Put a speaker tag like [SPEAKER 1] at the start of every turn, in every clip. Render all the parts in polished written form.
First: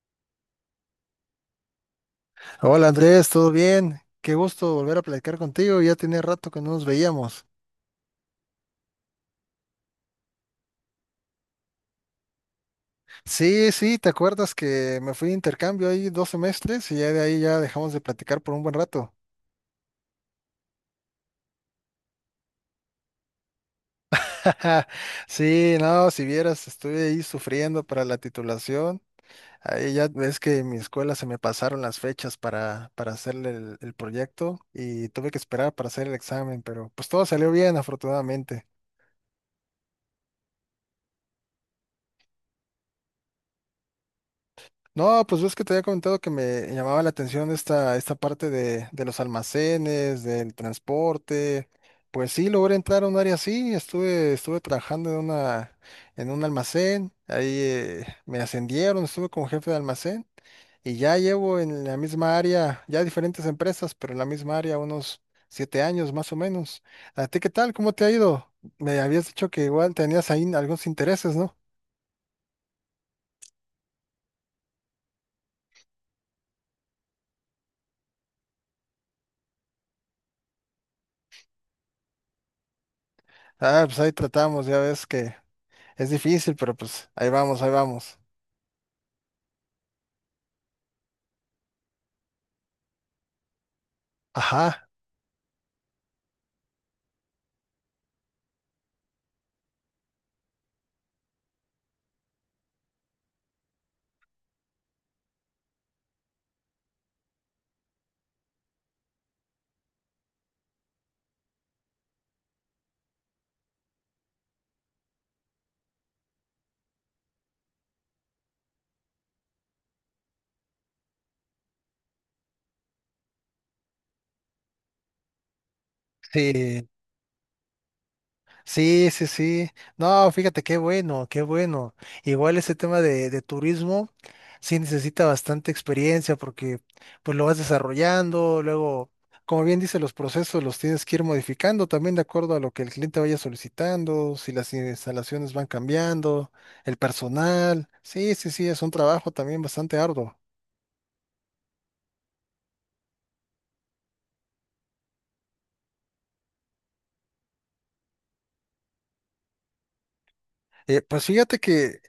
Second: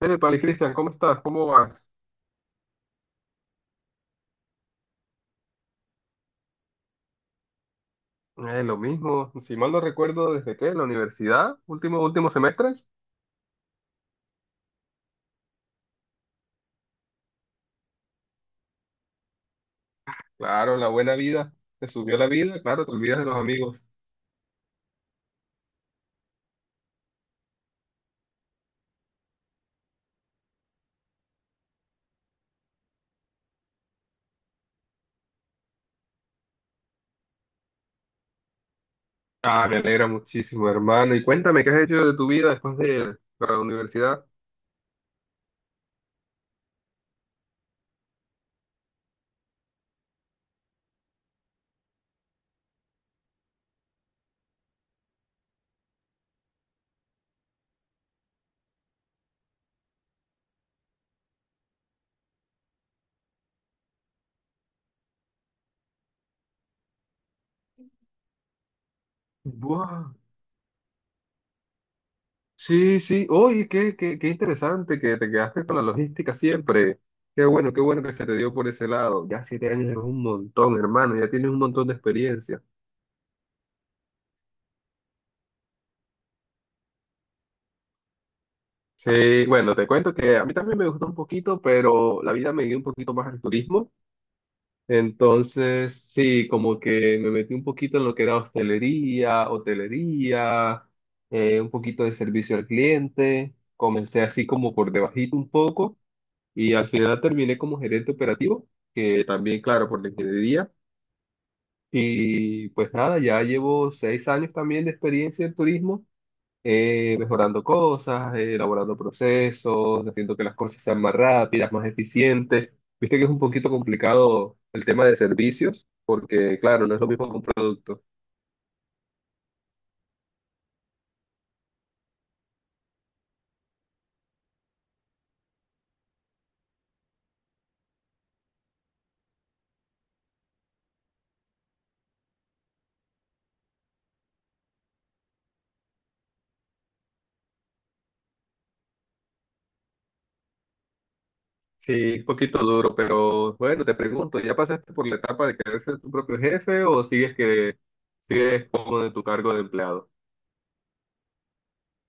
[SPEAKER 1] Hey, Pali Cristian, ¿cómo estás? ¿Cómo vas?
[SPEAKER 2] Hola Andrés, ¿todo bien? Qué gusto volver a platicar contigo, ya tenía rato que no nos veíamos.
[SPEAKER 1] Lo mismo, si mal no recuerdo, ¿desde qué? ¿La universidad? ¿Últimos semestres?
[SPEAKER 2] Sí, sí, ¿te acuerdas que me fui de intercambio ahí 2 semestres y ya de ahí ya dejamos de platicar por un buen rato?
[SPEAKER 1] Claro, la buena vida. Te subió la vida, claro, te olvidas de los amigos.
[SPEAKER 2] Sí, no, si vieras, estuve ahí sufriendo para la titulación. Ahí ya ves que en mi escuela se me pasaron las fechas para hacer el proyecto y tuve que esperar para hacer el examen, pero pues todo salió bien, afortunadamente.
[SPEAKER 1] Ah, me alegra muchísimo, hermano. Y cuéntame, ¿qué has hecho de tu vida después de la universidad?
[SPEAKER 2] No, pues ves que te había comentado que me llamaba la atención esta parte de los almacenes, del transporte. Pues sí, logré entrar a un área así, estuve trabajando en un almacén, ahí me ascendieron, estuve como jefe de almacén y ya llevo en la misma área, ya diferentes empresas, pero en la misma área unos 7 años más o menos. ¿A ti qué tal? ¿Cómo te ha ido? Me habías dicho que igual
[SPEAKER 1] Buah,
[SPEAKER 2] tenías ahí algunos intereses, ¿no?
[SPEAKER 1] sí, sí. Oye, qué interesante que te quedaste con la logística siempre. Qué bueno que se te dio por ese lado. Ya 7 años es un montón, hermano. Ya tienes un montón de experiencia.
[SPEAKER 2] Ah, pues ahí tratamos, ya ves que es difícil, pero pues ahí vamos, ahí vamos.
[SPEAKER 1] Sí, bueno, te cuento que a mí también me gustó un poquito, pero la vida me dio un poquito más al turismo.
[SPEAKER 2] Ajá,
[SPEAKER 1] Entonces, sí, como que me metí un poquito en lo que era hostelería, hotelería, un poquito de servicio al cliente. Comencé así como por debajito un poco y al final terminé como gerente operativo, que también, claro, por la ingeniería. Y pues nada, ya llevo 6 años también de experiencia en turismo, mejorando cosas, elaborando procesos, haciendo que las cosas sean más rápidas, más eficientes. Viste que es un poquito complicado el tema de servicios, porque
[SPEAKER 2] sí,
[SPEAKER 1] claro, no es lo mismo que un producto.
[SPEAKER 2] sí, sí, sí. No, fíjate, qué bueno, qué bueno. Igual ese tema de turismo sí necesita bastante experiencia porque pues lo vas desarrollando, luego, como bien dice, los procesos los tienes que ir modificando también de acuerdo a lo que el cliente vaya solicitando, si las instalaciones van cambiando, el personal. Sí, sí, sí, es un trabajo también bastante arduo.
[SPEAKER 1] Sí, es un poquito duro, pero bueno, te pregunto, ¿ya pasaste por la etapa de querer ser tu propio jefe o sigues como de tu cargo de empleado?
[SPEAKER 2] Pues fíjate que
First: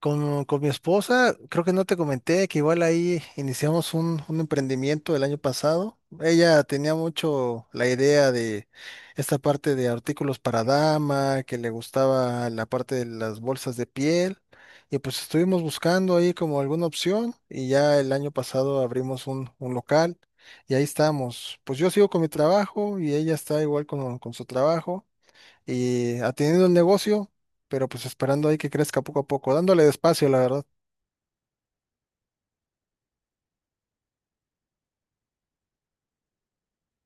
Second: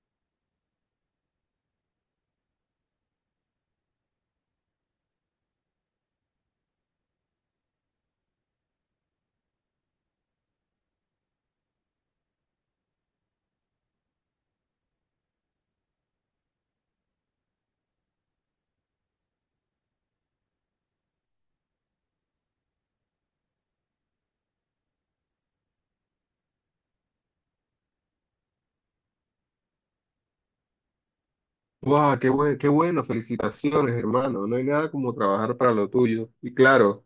[SPEAKER 2] con mi esposa, creo que no te comenté que igual ahí iniciamos un emprendimiento el año pasado. Ella tenía mucho la idea de esta parte de artículos para dama, que le gustaba la parte de las bolsas de piel. Y pues estuvimos buscando ahí como alguna opción y ya el año pasado abrimos un local y ahí estamos. Pues yo sigo con mi trabajo y ella está igual con su trabajo y atendiendo el negocio, pero pues esperando ahí que crezca poco a poco, dándole despacio, la verdad.
[SPEAKER 1] ¡Wow! Qué bueno! Felicitaciones, hermano. No hay nada como trabajar para lo tuyo. Y claro,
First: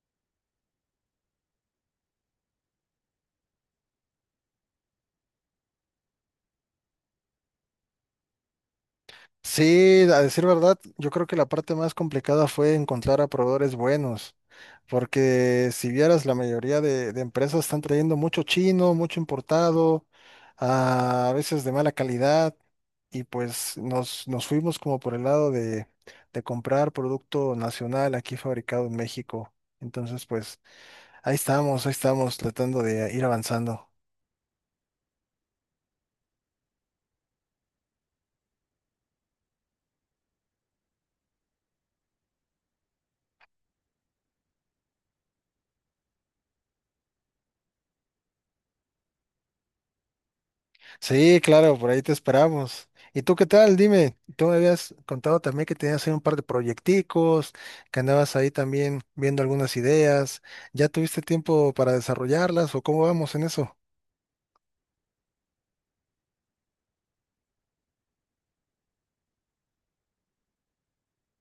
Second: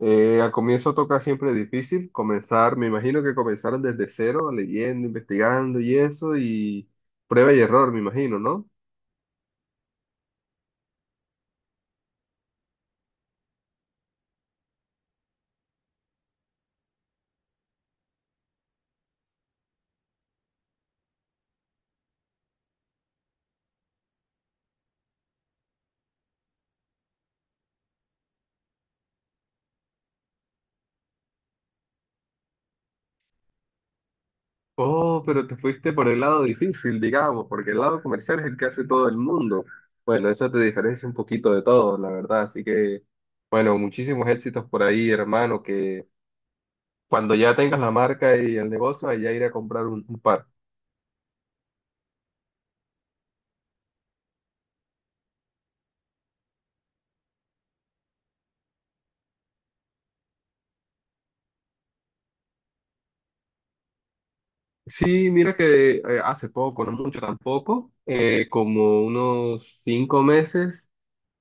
[SPEAKER 1] Al comienzo toca siempre difícil comenzar, me imagino que comenzaron desde cero, leyendo, investigando y eso, y prueba y error, me imagino, ¿no?
[SPEAKER 2] Sí, a decir verdad, yo creo que la parte más complicada fue encontrar a proveedores buenos, porque si vieras, la mayoría de empresas están trayendo mucho chino, mucho importado, a veces de mala calidad, y pues nos fuimos como por el lado de comprar producto nacional aquí fabricado en México. Entonces, pues ahí estamos tratando de ir avanzando.
[SPEAKER 1] Oh, pero te fuiste por el lado difícil, digamos, porque el lado comercial es el que hace todo el mundo. Bueno, eso te diferencia un poquito de todo, la verdad. Así que, bueno, muchísimos éxitos por ahí, hermano, que cuando ya tengas la marca y el negocio, allá ir a comprar un par.
[SPEAKER 2] Sí, claro, por ahí te esperamos. ¿Y tú qué tal? Dime, tú me habías contado también que tenías ahí un par de proyecticos, que andabas ahí también viendo algunas ideas. ¿Ya tuviste tiempo para desarrollarlas o cómo vamos en eso?
[SPEAKER 1] Sí, mira que hace poco, no mucho tampoco, como unos 5 meses,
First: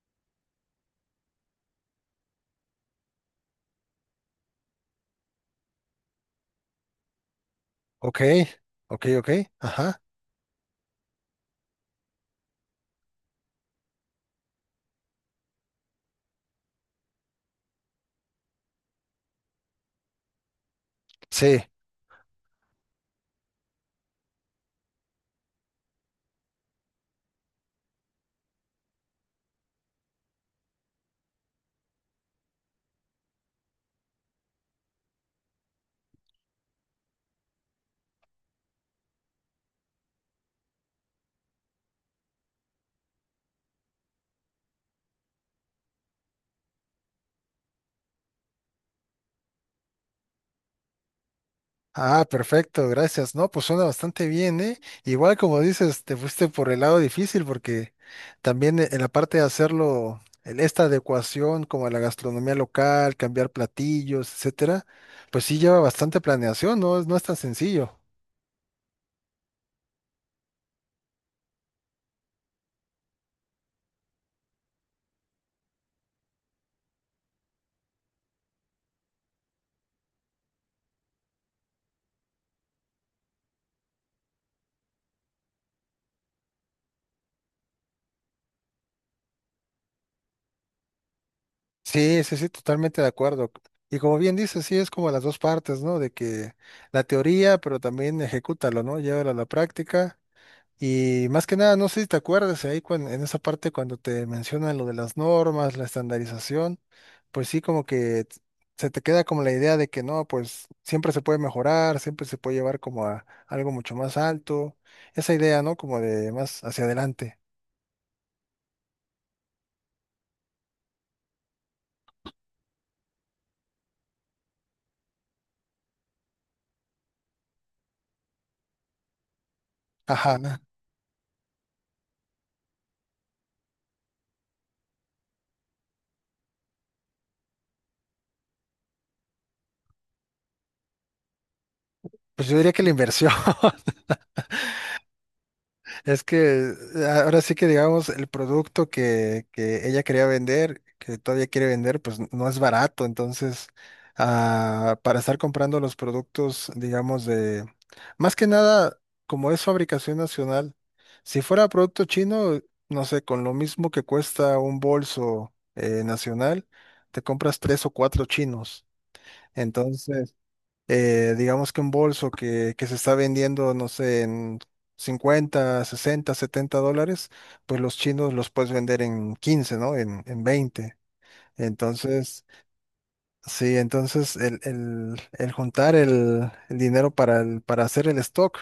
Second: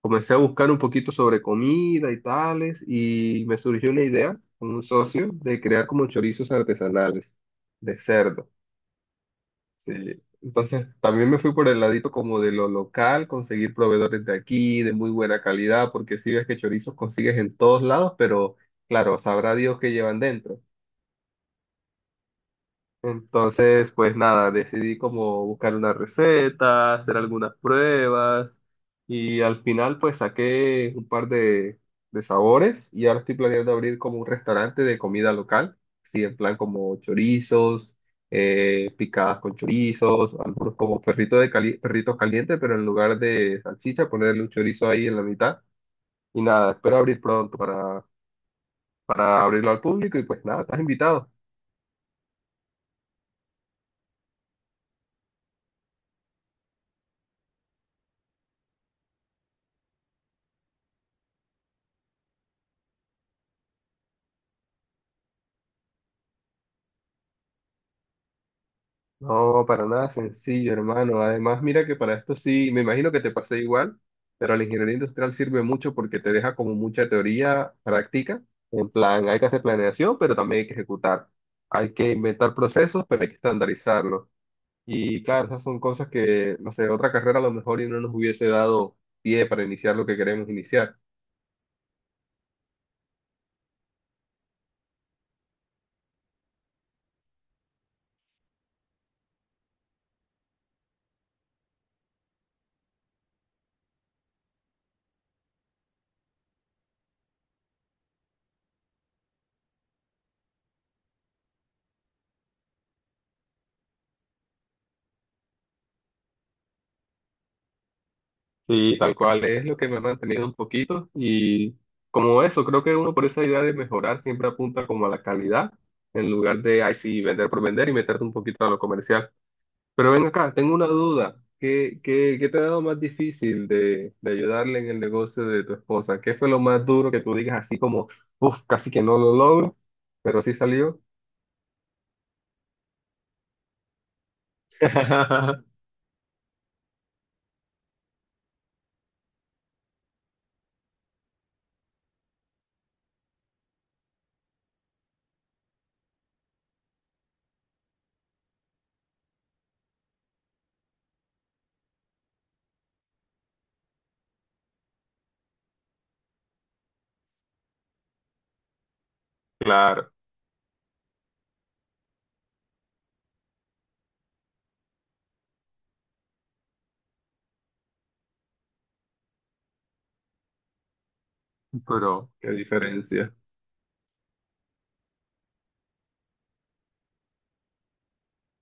[SPEAKER 1] comencé a buscar un poquito sobre comida y tales, y me surgió una idea con un socio de crear como chorizos artesanales de
[SPEAKER 2] Ok,
[SPEAKER 1] cerdo.
[SPEAKER 2] ok, ok,
[SPEAKER 1] Sí.
[SPEAKER 2] ajá,
[SPEAKER 1] Entonces, también me fui por el ladito como de lo local, conseguir proveedores de aquí, de muy buena calidad, porque si ves que chorizos consigues en todos lados, pero claro, sabrá Dios qué llevan dentro.
[SPEAKER 2] sí.
[SPEAKER 1] Entonces, pues nada, decidí como buscar una receta, hacer algunas pruebas y al final pues saqué un par de sabores y ahora estoy planeando abrir como un restaurante de comida local, sí, en plan como chorizos, picadas con chorizos, algunos como perritos calientes, pero en lugar de salchicha ponerle un chorizo ahí en la mitad y nada, espero abrir pronto para abrirlo al público y pues nada, estás invitado.
[SPEAKER 2] Ah, perfecto, gracias. No, pues suena bastante bien, ¿eh? Igual como dices, te fuiste por el lado difícil porque también en la parte de hacerlo, en esta adecuación como a la gastronomía local, cambiar platillos, etcétera, pues sí lleva bastante planeación, ¿no? No es tan sencillo.
[SPEAKER 1] No, para nada sencillo, hermano. Además, mira que para esto sí, me imagino que te pasé igual, pero la ingeniería industrial sirve mucho porque te deja como mucha teoría práctica. En plan, hay que hacer planeación, pero también hay que ejecutar. Hay que inventar procesos, pero hay que estandarizarlos. Y claro, esas son cosas que, no sé, otra carrera a lo mejor y no nos hubiese dado pie para iniciar lo que queremos iniciar.
[SPEAKER 2] Sí, sí, sí, totalmente de acuerdo. Y como bien dices, sí, es como las dos partes, ¿no? De que la teoría, pero también ejecútalo, ¿no? Llévalo a la práctica. Y más que nada, no sé si te acuerdas ahí en esa parte cuando te mencionan lo de las normas, la estandarización, pues sí, como que se te queda como la idea de que no, pues siempre se puede mejorar, siempre se puede llevar como a algo mucho más alto. Esa idea, ¿no? Como de más hacia adelante.
[SPEAKER 1] Sí, tal cual es lo que me ha mantenido un poquito y como eso, creo que uno por esa idea de mejorar siempre apunta como a la calidad en lugar de, ay sí, vender por vender y meterte un poquito a lo comercial. Pero ven
[SPEAKER 2] Ajá.
[SPEAKER 1] acá, tengo una duda. ¿Qué te ha dado más difícil de ayudarle en el negocio de tu esposa? ¿Qué fue lo más duro que tú digas así como, uff, casi que no lo logro, pero sí salió?
[SPEAKER 2] Pues yo diría que la inversión. Es que ahora sí que digamos, el producto que ella quería vender, que todavía quiere vender, pues no es barato. Entonces, para estar comprando los productos, digamos, de, más que nada, como es fabricación nacional, si fuera producto chino, no sé, con lo mismo que cuesta un bolso nacional, te compras tres o cuatro chinos.
[SPEAKER 1] Claro,
[SPEAKER 2] Entonces, digamos que un bolso que se está vendiendo, no sé, en 50 60 $70, pues los chinos los puedes vender en 15, ¿no? En 20.
[SPEAKER 1] pero
[SPEAKER 2] Entonces,
[SPEAKER 1] qué diferencia.
[SPEAKER 2] sí, entonces el, el juntar el dinero para hacer el stock,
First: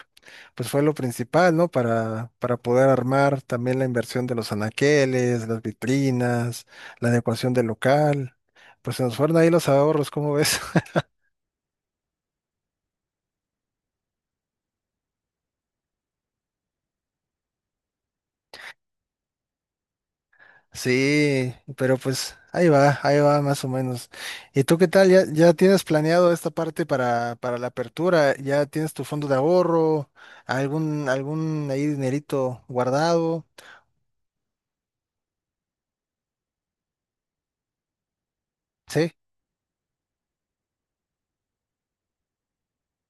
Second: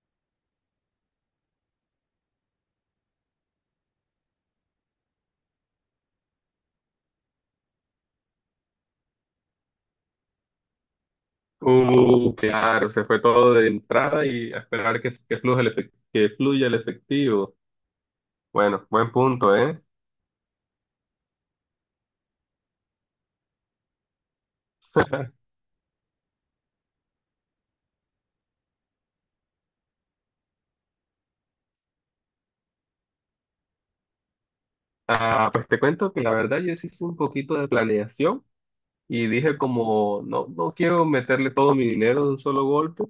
[SPEAKER 2] pues fue lo principal, ¿no? Para poder armar también la inversión de los anaqueles, las vitrinas, la adecuación del local. Pues se nos fueron ahí los ahorros, ¿cómo ves?
[SPEAKER 1] Claro, se fue todo de entrada y a esperar que, que fluya el efectivo. Bueno, buen punto, ¿eh?
[SPEAKER 2] Sí, pero pues ahí va más o menos. ¿Y tú qué tal? ¿Ya tienes planeado esta parte para la apertura? ¿Ya tienes tu fondo de ahorro? ¿Algún ahí dinerito guardado?
[SPEAKER 1] Ah, pues te cuento que la verdad yo sí hice un poquito de planeación.
[SPEAKER 2] Sí.
[SPEAKER 1] Y dije como, no, no quiero meterle todo mi dinero de un solo golpe.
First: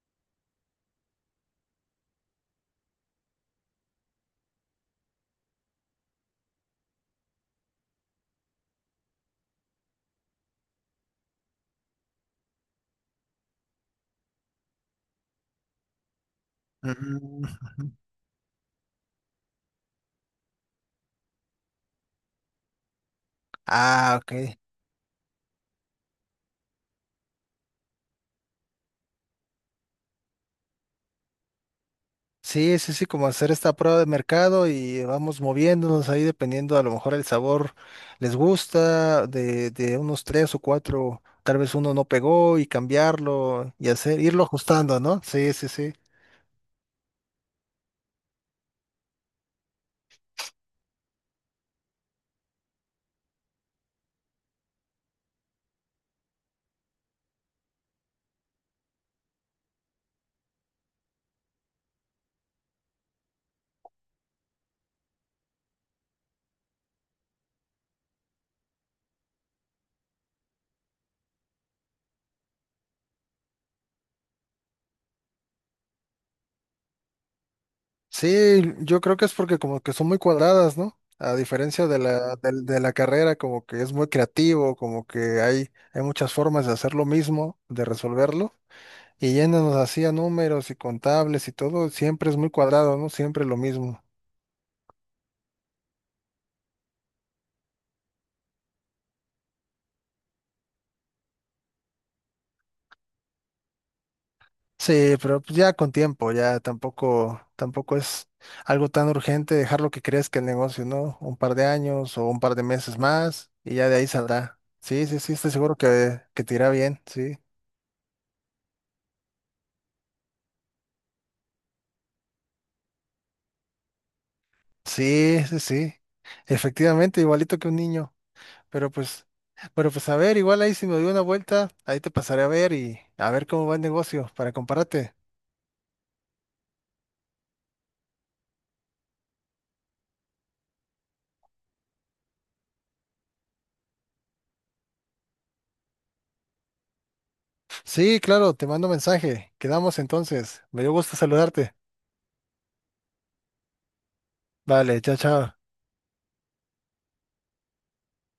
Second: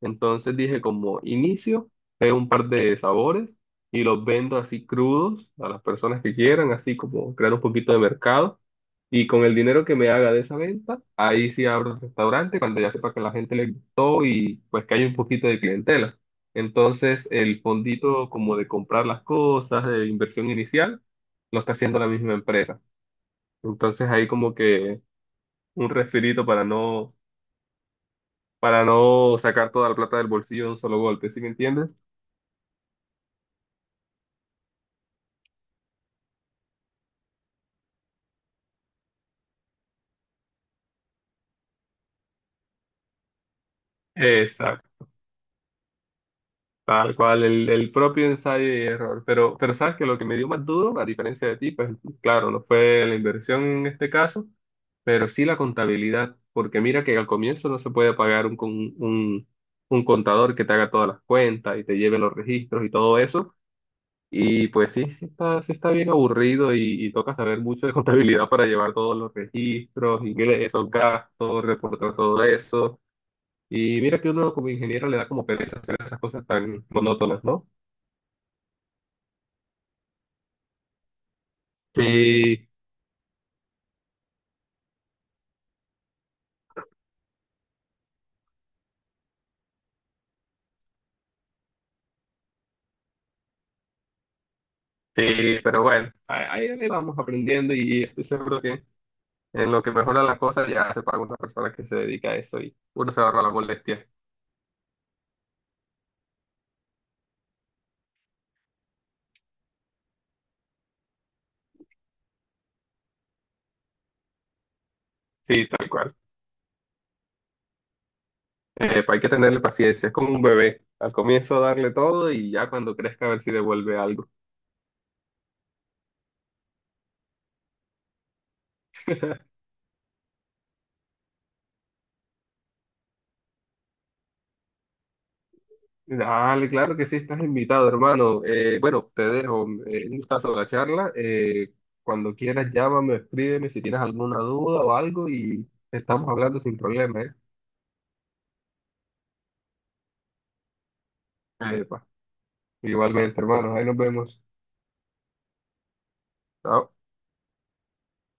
[SPEAKER 1] Entonces dije como, inicio, pego un par de sabores y los vendo así crudos a las personas que quieran, así como crear un poquito de mercado. Y con el dinero que me haga de esa venta, ahí sí abro el restaurante cuando ya sepa que a la gente le gustó y pues que hay un poquito de clientela. Entonces
[SPEAKER 2] Mm, ujú.
[SPEAKER 1] el fondito como de comprar las cosas, de inversión inicial, lo está haciendo la misma empresa. Entonces
[SPEAKER 2] Ah,
[SPEAKER 1] ahí como
[SPEAKER 2] ok.
[SPEAKER 1] que un respirito para no sacar toda la plata del bolsillo de un solo golpe, ¿sí me entiendes?
[SPEAKER 2] Sí, sí, sí, como hacer esta prueba de mercado y vamos moviéndonos ahí dependiendo, a lo mejor el sabor les gusta, de unos tres o cuatro, tal vez uno no pegó y cambiarlo y hacer, irlo ajustando,
[SPEAKER 1] Exacto,
[SPEAKER 2] ¿no? Sí, sí, sí.
[SPEAKER 1] tal cual, el, propio ensayo y error. Pero sabes que lo que me dio más duro, a diferencia de ti, pues claro, no fue la inversión en este caso, pero sí la contabilidad, porque mira que al comienzo no se puede pagar un, un contador que te haga todas las cuentas y te lleve los registros y todo eso. Y pues sí, sí está bien aburrido y toca saber mucho de contabilidad para llevar todos los registros, ingresos, gastos, reportar todo eso. Y mira que uno como ingeniero le da como pereza hacer esas cosas tan monótonas, ¿no?
[SPEAKER 2] Sí, yo creo que es porque como que son muy cuadradas, ¿no? A diferencia de la, Mm. del-
[SPEAKER 1] Sí,
[SPEAKER 2] de la carrera, como que es muy creativo, como que hay muchas formas de hacer lo mismo, de resolverlo, y yéndonos así a números y contables y todo, siempre es muy cuadrado, ¿no? Siempre lo mismo.
[SPEAKER 1] sí, pero bueno, ahí, ahí vamos aprendiendo y estoy seguro que en lo que mejora la cosa ya se paga una persona que se dedica a eso y uno se ahorra la molestia.
[SPEAKER 2] Sí, pero pues ya con tiempo, ya, tampoco es algo tan urgente dejar lo que crezca el negocio, ¿no? Un par de años o un par de meses más, y ya de ahí saldrá. Sí, sí, sí, estoy
[SPEAKER 1] Sí,
[SPEAKER 2] seguro
[SPEAKER 1] tal cual.
[SPEAKER 2] que te irá bien, sí.
[SPEAKER 1] Pues hay que tenerle paciencia, es como un bebé. Al comienzo darle todo y ya cuando crezca a ver si devuelve algo.
[SPEAKER 2] Sí, sí, sí. Efectivamente, igualito que un niño. Pero pues, pero pues a ver, igual ahí si me doy una vuelta, ahí te pasaré a ver y a ver cómo va el negocio para compararte.
[SPEAKER 1] Dale, claro que sí, estás invitado, hermano. Bueno, te dejo un gustazo de la charla. Cuando quieras, llámame, escríbeme si tienes alguna duda o algo y estamos hablando sin problema, ¿eh?
[SPEAKER 2] Sí, claro, te mando mensaje. Quedamos entonces. Me dio gusto saludarte.
[SPEAKER 1] Epa, igualmente, hermano, ahí nos vemos.
[SPEAKER 2] Vale, chao, chao.
[SPEAKER 1] Chao.